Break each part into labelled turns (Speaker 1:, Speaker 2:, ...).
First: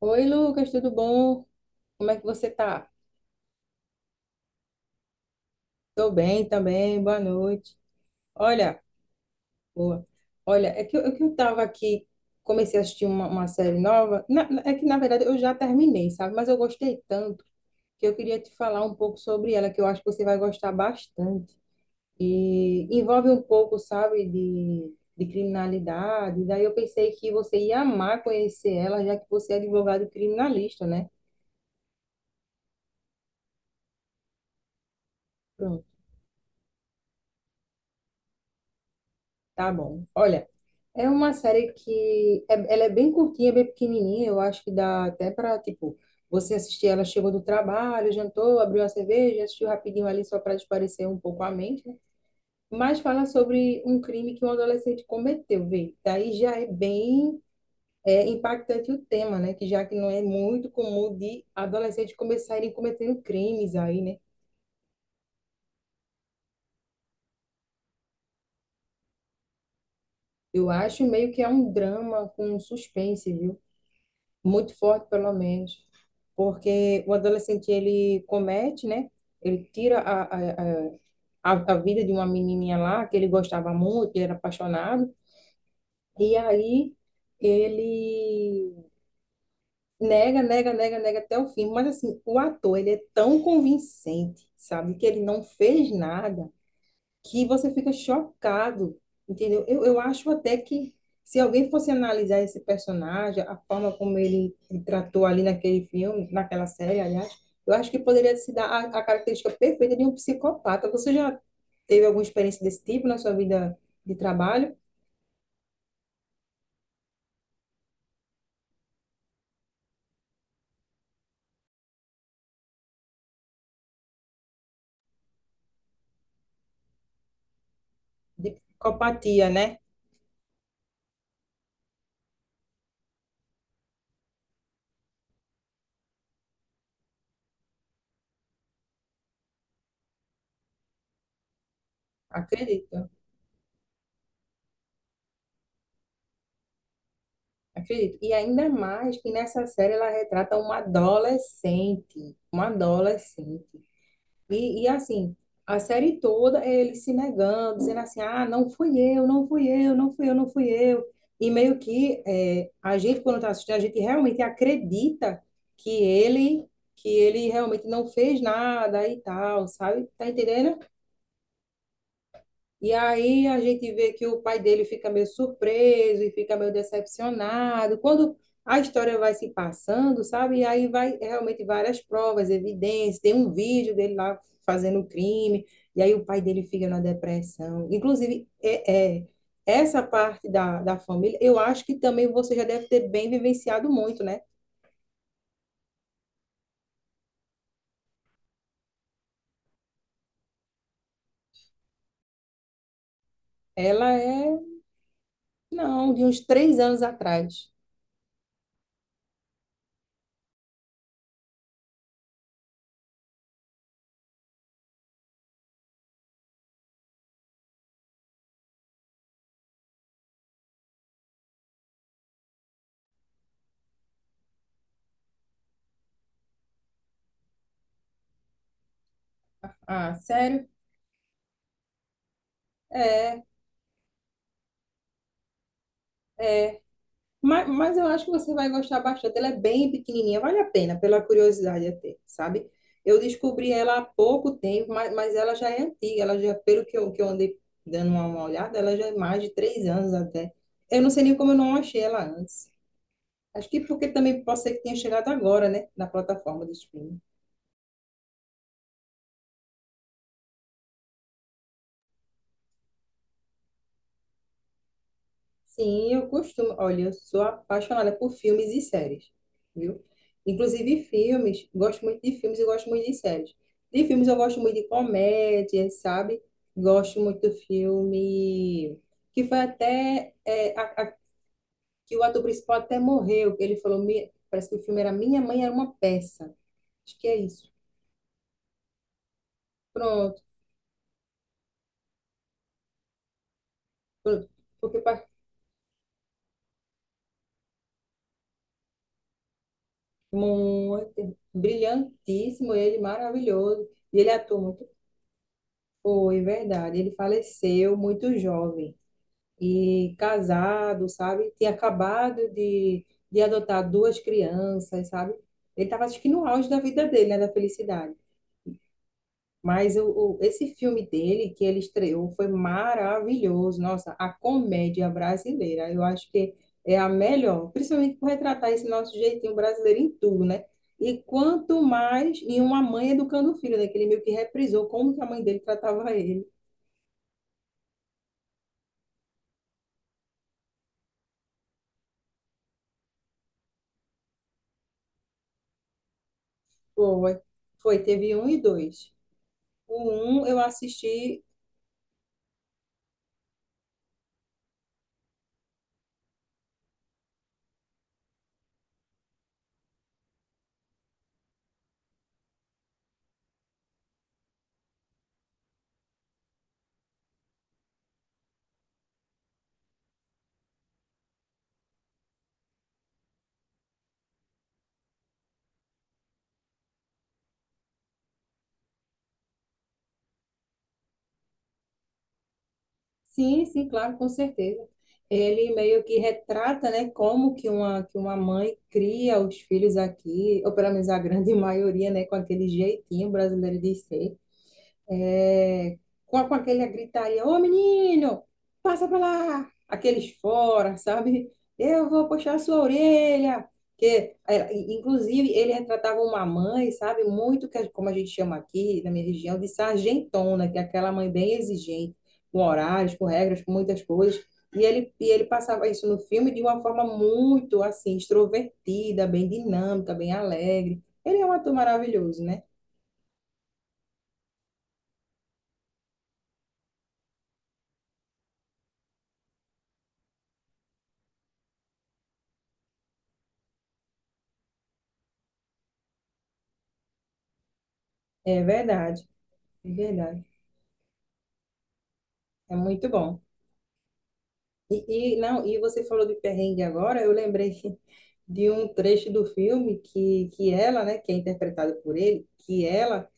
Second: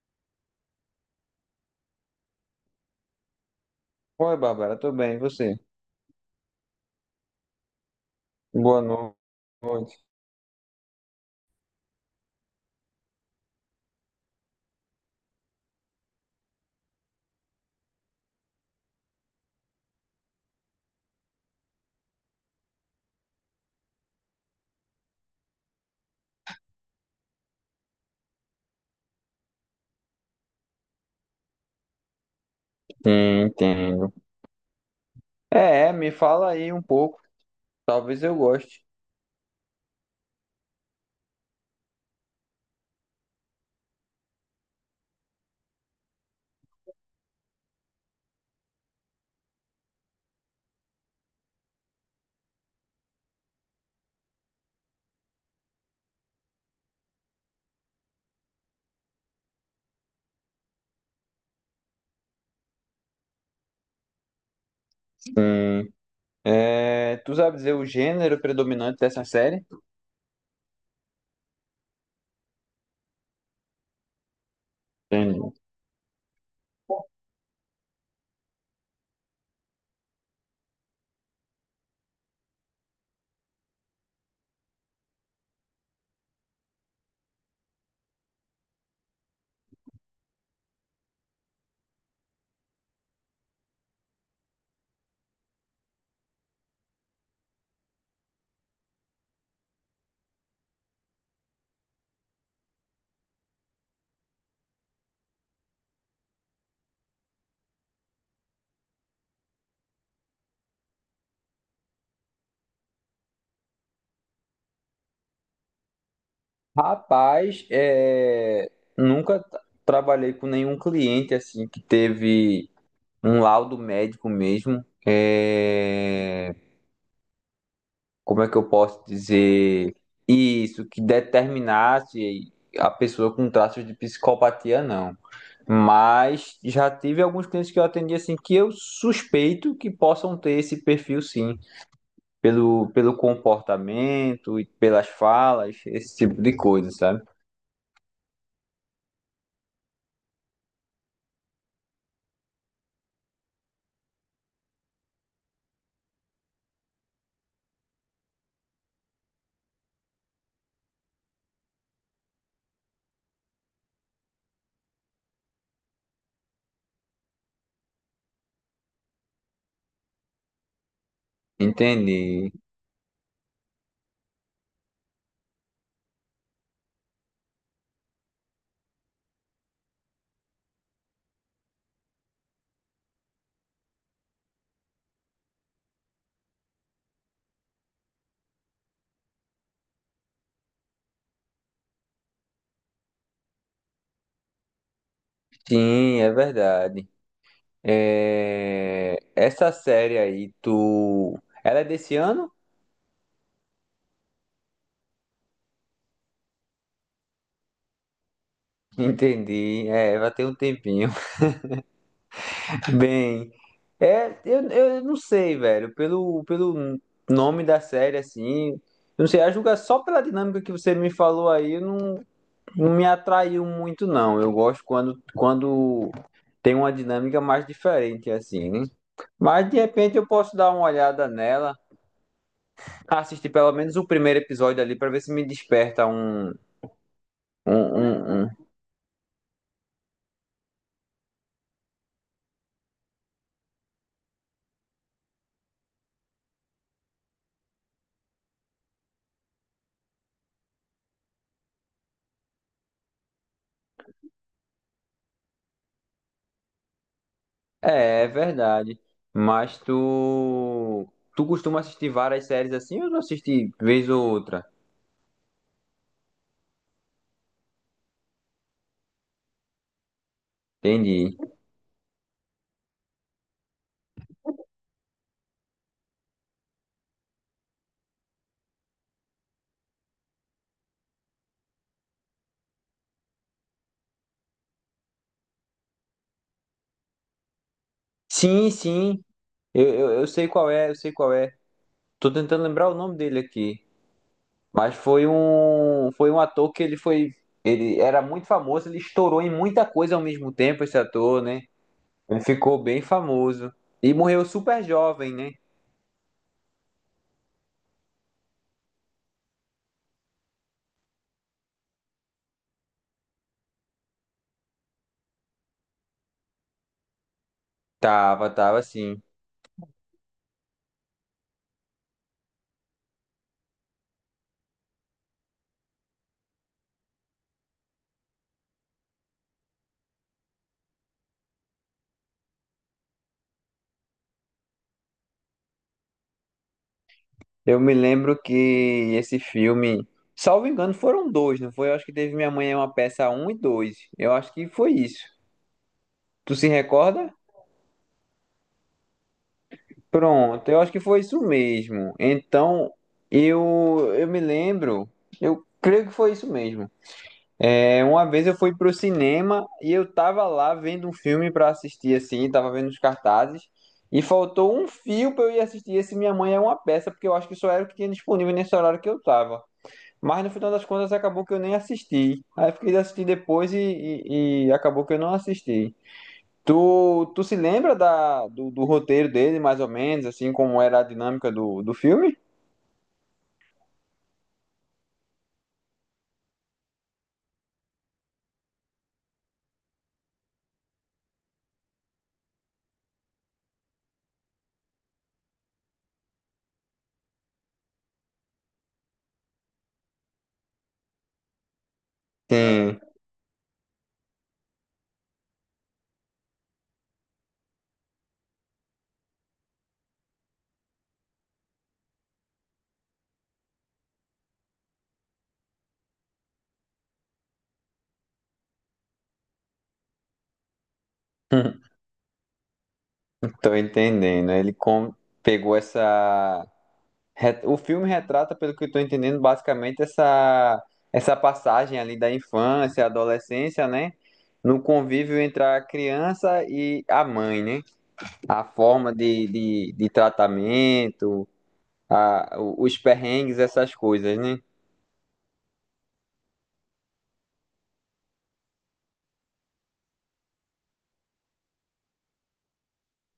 Speaker 1: Oi, Lucas, tudo bom? Como é que você tá?
Speaker 2: Oi, Bárbara, tudo bem? E você?
Speaker 1: Tô bem também, boa noite. Olha,
Speaker 2: Boa no- noite.
Speaker 1: boa. Olha, é que eu tava aqui, comecei a assistir uma série nova. É que, na verdade, eu já terminei, sabe? Mas eu gostei tanto que eu queria te falar um pouco sobre ela, que eu acho que você vai gostar bastante. E envolve um pouco, sabe, de criminalidade. Daí eu pensei que você ia amar conhecer ela, já que você é advogado criminalista, né?
Speaker 2: Sim, entendo.
Speaker 1: Pronto,
Speaker 2: É, me fala aí um pouco. Talvez eu goste.
Speaker 1: tá bom. Olha. É uma série que ela é bem curtinha, bem pequenininha. Eu acho que dá até para, tipo, você assistir. Ela chegou do trabalho, jantou, abriu a cerveja, assistiu rapidinho ali só para espairecer um pouco a mente, né? Mas fala sobre um crime que um adolescente cometeu, vê. Daí já é bem impactante o tema, né? Que já que não é muito comum de adolescentes começarem cometendo crimes aí, né?
Speaker 2: Sim. É, tu sabe dizer o gênero predominante dessa série?
Speaker 1: Eu acho meio que é um drama com suspense, viu? Muito forte, pelo
Speaker 2: Entendi.
Speaker 1: menos, porque o adolescente ele comete, né? Ele tira a vida de uma menininha lá que ele gostava muito, ele era apaixonado, e aí ele nega, nega, nega, nega até o fim. Mas assim, o ator ele é tão convincente, sabe, que ele não fez nada. Que você fica chocado, entendeu? Eu acho até que se alguém fosse analisar esse personagem, a forma como ele tratou ali naquele filme, naquela série, aliás, eu acho que poderia se dar a característica perfeita de um psicopata. Você já teve alguma experiência desse tipo na sua vida de trabalho?
Speaker 2: Rapaz, é, nunca t- trabalhei com nenhum cliente assim que teve um laudo médico mesmo. É, como é
Speaker 1: De
Speaker 2: que eu posso
Speaker 1: psicopatia, né?
Speaker 2: dizer isso, que determinasse a pessoa com traços de psicopatia, não. Mas já tive alguns clientes que eu atendi assim que eu suspeito que possam ter esse perfil sim, pelo,
Speaker 1: Acredito,
Speaker 2: pelo comportamento e pelas falas, esse tipo de coisa, sabe?
Speaker 1: acredito. E ainda mais que nessa série ela retrata uma adolescente, uma adolescente. E, assim, a série toda é ele se negando, dizendo assim: ah, não fui eu, não fui eu, não fui eu, não fui eu. E meio que é, a gente, quando está assistindo, a gente realmente acredita que ele, que ele realmente não fez nada e tal, sabe? Tá entendendo?
Speaker 2: Entendi.
Speaker 1: E aí a gente vê que o pai dele fica meio surpreso e fica meio decepcionado. Quando a história vai se passando, sabe? E aí vai realmente várias provas, evidências. Tem um vídeo dele lá fazendo um crime, e aí o pai dele fica na depressão. Inclusive, essa parte da família, eu acho que também você já deve ter bem vivenciado muito, né?
Speaker 2: Sim, é verdade. É, essa série aí, tu. Ela é desse ano?
Speaker 1: Ela é, não, de uns três anos atrás.
Speaker 2: Entendi. É, vai ter um tempinho. Bem, é, eu não sei, velho, pelo nome da série, assim, eu não sei, a julgar só pela dinâmica que você me falou aí, não, não me atraiu muito, não. Eu gosto quando, quando tem uma dinâmica mais diferente, assim, né? Mas de
Speaker 1: Ah,
Speaker 2: repente eu posso
Speaker 1: sério?
Speaker 2: dar uma olhada nela,
Speaker 1: É.
Speaker 2: assistir pelo menos o primeiro episódio ali pra ver se me desperta
Speaker 1: É. Mas,
Speaker 2: um,
Speaker 1: eu acho
Speaker 2: um,
Speaker 1: que você
Speaker 2: um
Speaker 1: vai gostar bastante. Ela é bem pequenininha, vale a pena, pela curiosidade até, sabe? Eu descobri ela há pouco tempo, mas, ela já é antiga, ela já, pelo que eu, andei dando uma olhada, ela já é mais de três anos até. Eu não sei nem como eu não achei ela antes. Acho que porque também pode ser que tenha chegado agora, né? Na plataforma de streaming.
Speaker 2: é, é verdade. Mas tu. Tu costuma assistir várias séries assim ou não assiste vez ou outra?
Speaker 1: Sim, eu costumo. Olha, eu sou apaixonada por filmes e séries, viu? Inclusive
Speaker 2: Entendi.
Speaker 1: filmes, gosto muito de filmes e gosto muito de séries. De filmes eu gosto muito de comédia, sabe? Gosto muito do filme que foi até é, que o ator principal até morreu, que ele falou, "Mi- parece que o filme era Minha Mãe Era uma Peça. Acho que é isso.
Speaker 2: Sim, sim. Eu
Speaker 1: Pronto,
Speaker 2: sei qual é, eu sei qual é. Tô tentando lembrar o nome dele aqui.
Speaker 1: pronto.
Speaker 2: Mas
Speaker 1: Porque
Speaker 2: foi
Speaker 1: pa-
Speaker 2: um. Foi um ator que ele foi. Ele era muito famoso, ele estourou em muita coisa ao mesmo tempo, esse
Speaker 1: Muito
Speaker 2: ator, né? Ele
Speaker 1: brilhantíssimo
Speaker 2: ficou
Speaker 1: ele,
Speaker 2: bem famoso.
Speaker 1: maravilhoso.
Speaker 2: E
Speaker 1: E ele
Speaker 2: morreu
Speaker 1: atua
Speaker 2: super
Speaker 1: muito.
Speaker 2: jovem, né?
Speaker 1: Foi verdade. Ele faleceu muito jovem e casado, sabe? Tinha acabado de, adotar duas crianças, sabe? Ele estava, acho que, no auge da vida dele, né? Da felicidade.
Speaker 2: Tava, tava assim.
Speaker 1: Mas esse filme dele, que ele estreou, foi maravilhoso. Nossa, a comédia brasileira, eu acho que é a melhor, principalmente por retratar esse nosso jeitinho brasileiro em tudo, né? E quanto mais em uma mãe educando o filho, né? Que ele meio que reprisou como que a mãe dele tratava ele.
Speaker 2: Eu me lembro que esse filme, salvo engano, foram dois, não foi? Eu acho que teve Minha Mãe é uma Peça um e 2. Eu acho que foi isso. Tu se recorda?
Speaker 1: Foi, foi, teve um e dois. O um eu
Speaker 2: Pronto, eu acho que foi isso
Speaker 1: assisti,
Speaker 2: mesmo. Então, eu me lembro, eu creio que foi isso mesmo. É, uma vez eu fui pro cinema e eu tava lá vendo um filme pra assistir assim, tava vendo os cartazes. E faltou um fio pra eu ir assistir esse Minha Mãe é uma Peça, porque eu acho que só era o que tinha disponível nesse horário que eu tava. Mas no final das contas acabou que eu nem assisti. Aí eu fiquei de assistir depois e acabou que eu não assisti. Tu se lembra da, do, do roteiro dele, mais ou menos, assim, como era a dinâmica do, do filme?
Speaker 1: sim, sim, claro, com certeza. Ele meio que retrata, né, como que uma mãe cria os filhos aqui, ou pelo menos a grande maioria, né, com aquele jeitinho brasileiro de ser. É, com, aquele gritaria, ô menino, passa pra lá, aqueles fora, sabe? Eu vou puxar a sua
Speaker 2: Sim,
Speaker 1: orelha. Que, é, inclusive, ele retratava uma mãe, sabe? Muito, que, como a gente chama aqui na minha região, de sargentona, que é aquela mãe bem exigente, com horários, com regras, com muitas coisas. E ele, passava isso no filme de uma forma muito, assim, extrovertida, bem dinâmica, bem alegre. Ele é um ator maravilhoso, né?
Speaker 2: tô entendendo. Pegou essa. O filme retrata, pelo que eu tô entendendo, basicamente essa, essa passagem ali da infância, adolescência, né? No convívio entre a criança e a mãe, né?
Speaker 1: É
Speaker 2: A forma
Speaker 1: verdade, é
Speaker 2: de
Speaker 1: verdade.
Speaker 2: tratamento, a,
Speaker 1: É
Speaker 2: os
Speaker 1: muito bom.
Speaker 2: perrengues, essas coisas, né?
Speaker 1: Não, e você falou de perrengue agora, eu lembrei de um trecho do filme que ela, né, que é interpretada por ele, que ela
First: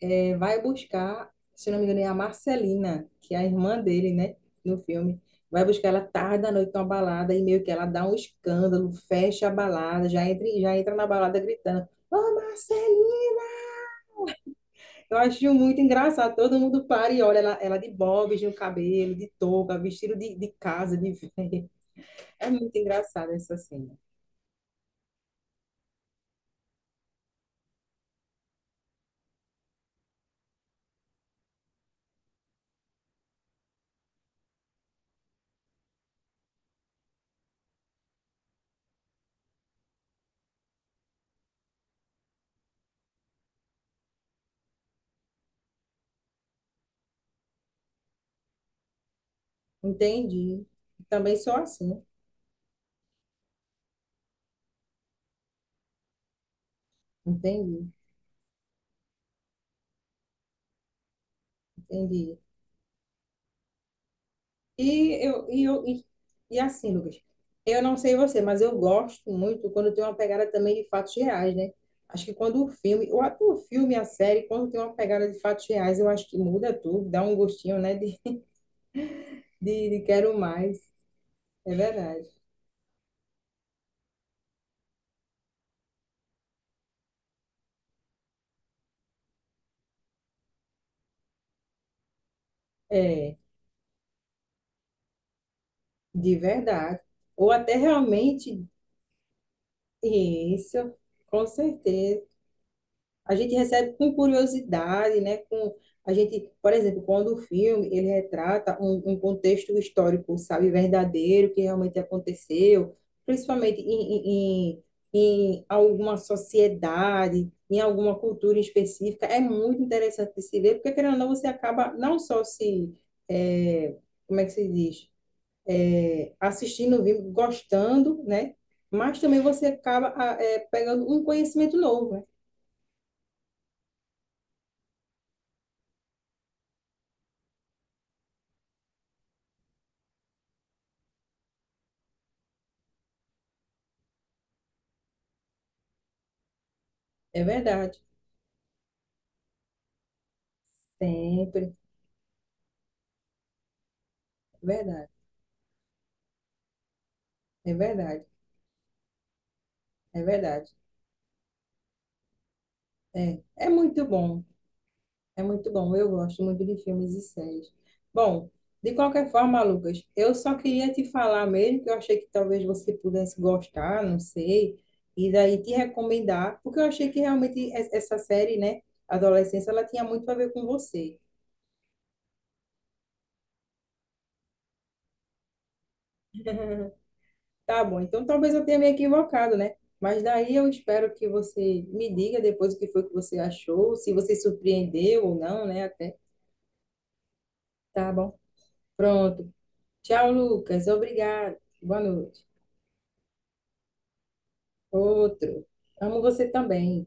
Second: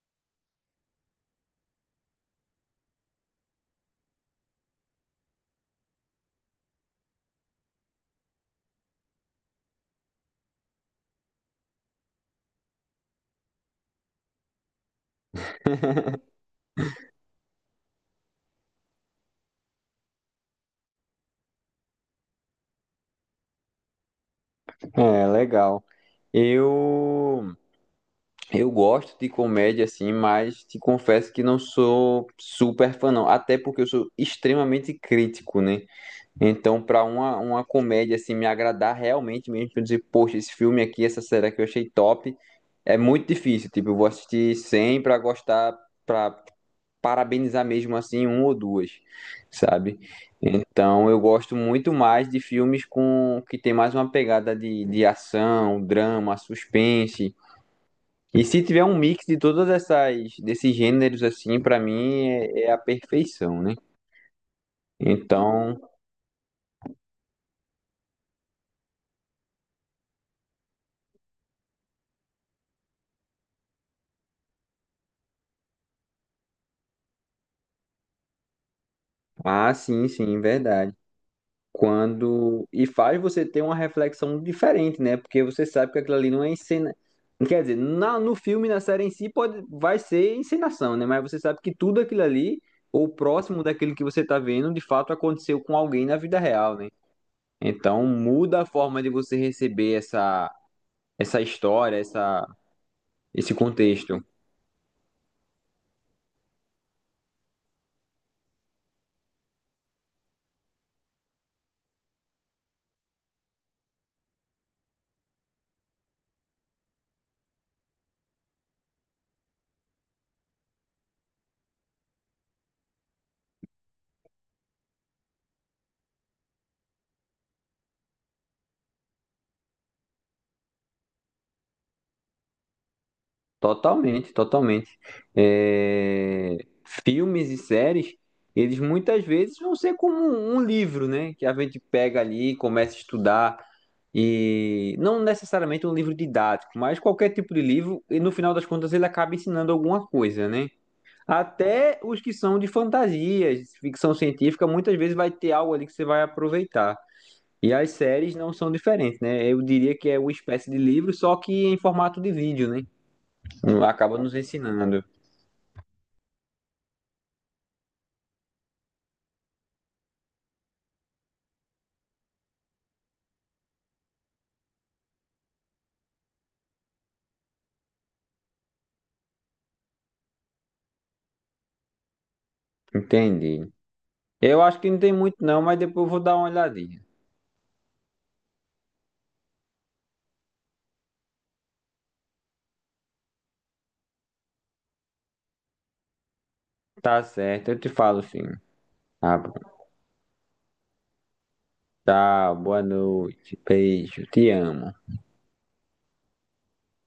Speaker 1: vai buscar, se não me engano, é a Marcelina, que é a irmã dele, né, no filme. Vai buscar ela tarde da noite numa balada e meio que ela dá um escândalo, fecha a balada, já entra na balada gritando, ô, Marcelina! Eu acho muito engraçado, todo mundo para e olha ela, ela de bobs no cabelo, de touca, vestido de, casa, de velha. É muito engraçada essa cena.
Speaker 2: É, legal. Eu, eu gosto de comédia, assim, mas te confesso que não sou super fã, não. Até porque eu sou extremamente crítico, né? Então, para uma comédia, assim, me agradar realmente mesmo, pra eu dizer, poxa, esse filme aqui, essa série que eu achei top, é muito difícil. Tipo, eu vou assistir 100 pra gostar, pra, parabenizar mesmo assim um ou duas, sabe?
Speaker 1: Entendi.
Speaker 2: Então eu
Speaker 1: Também sou
Speaker 2: gosto muito
Speaker 1: assim.
Speaker 2: mais de filmes com que tem mais uma pegada de ação, drama, suspense.
Speaker 1: Entendi,
Speaker 2: E se tiver um mix de todas essas desses gêneros assim, pra mim
Speaker 1: entendi.
Speaker 2: é, é a perfeição, né?
Speaker 1: E eu, e
Speaker 2: Então,
Speaker 1: eu, e, e assim, Lucas, eu não sei você, mas eu gosto muito quando tem uma pegada também de fatos reais, né? Acho que quando o filme, ou até o filme, a série, quando tem uma pegada de fatos reais, eu acho que muda tudo, dá um gostinho, né? De,
Speaker 2: ah,
Speaker 1: de
Speaker 2: sim,
Speaker 1: quero
Speaker 2: sim,
Speaker 1: mais.
Speaker 2: verdade.
Speaker 1: É verdade.
Speaker 2: Quando e faz você ter uma reflexão diferente, né? Porque você sabe que aquilo ali não é encena, quer dizer, na, no filme, na série em si pode vai ser encenação, né? Mas você sabe que tudo aquilo ali ou
Speaker 1: É,
Speaker 2: próximo daquilo que você tá vendo, de fato aconteceu com alguém na
Speaker 1: de
Speaker 2: vida real, né?
Speaker 1: verdade. Ou até
Speaker 2: Então muda
Speaker 1: realmente,
Speaker 2: a forma de você receber essa
Speaker 1: isso,
Speaker 2: essa
Speaker 1: com
Speaker 2: história,
Speaker 1: certeza.
Speaker 2: essa
Speaker 1: A
Speaker 2: esse
Speaker 1: gente recebe com
Speaker 2: contexto.
Speaker 1: curiosidade, né? Com a gente, por exemplo, quando o filme ele retrata um contexto histórico, sabe, verdadeiro que realmente aconteceu, principalmente em alguma sociedade, em alguma cultura específica, é muito interessante de se ver, porque querendo ou não você acaba não só se é, como é que se diz? É, assistindo o vídeo, gostando, né? Mas também você acaba ah, é, pegando um conhecimento novo, né?
Speaker 2: Totalmente, totalmente. É, filmes e séries, eles muitas vezes vão ser como um livro, né? Que a gente pega ali, começa a estudar, e não necessariamente um livro didático, mas qualquer
Speaker 1: É
Speaker 2: tipo de
Speaker 1: verdade.
Speaker 2: livro, e no final das contas ele acaba ensinando alguma coisa, né?
Speaker 1: Sempre.
Speaker 2: Até os que são de fantasias, ficção
Speaker 1: É
Speaker 2: científica, muitas
Speaker 1: verdade.
Speaker 2: vezes vai ter algo ali que você vai aproveitar.
Speaker 1: É
Speaker 2: E as
Speaker 1: verdade.
Speaker 2: séries não são diferentes, né? Eu diria que é
Speaker 1: É
Speaker 2: uma espécie
Speaker 1: verdade.
Speaker 2: de livro, só que em formato de vídeo, né?
Speaker 1: É. É muito
Speaker 2: Acaba nos
Speaker 1: bom.
Speaker 2: ensinando.
Speaker 1: É muito bom. Eu gosto muito de filmes e séries. Bom, de qualquer forma, Lucas, eu só queria te falar mesmo que eu achei que talvez você pudesse gostar, não sei, e daí te recomendar, porque eu achei que realmente essa série, né, Adolescência, ela tinha muito a ver com você.
Speaker 2: Entendi. Eu acho que não tem muito não, mas depois eu vou dar uma olhadinha.
Speaker 1: Tá bom, então talvez eu tenha me equivocado, né? Mas daí eu espero que você me diga depois o que foi que você achou, se você surpreendeu ou não, né? Até.
Speaker 2: Tá certo, eu te
Speaker 1: Tá
Speaker 2: falo
Speaker 1: bom.
Speaker 2: sim. Tá
Speaker 1: Pronto.
Speaker 2: bom.
Speaker 1: Tchau, Lucas. Obrigado. Boa noite.
Speaker 2: Tá, boa noite. Beijo, te amo.
Speaker 1: Outro. Amo você também.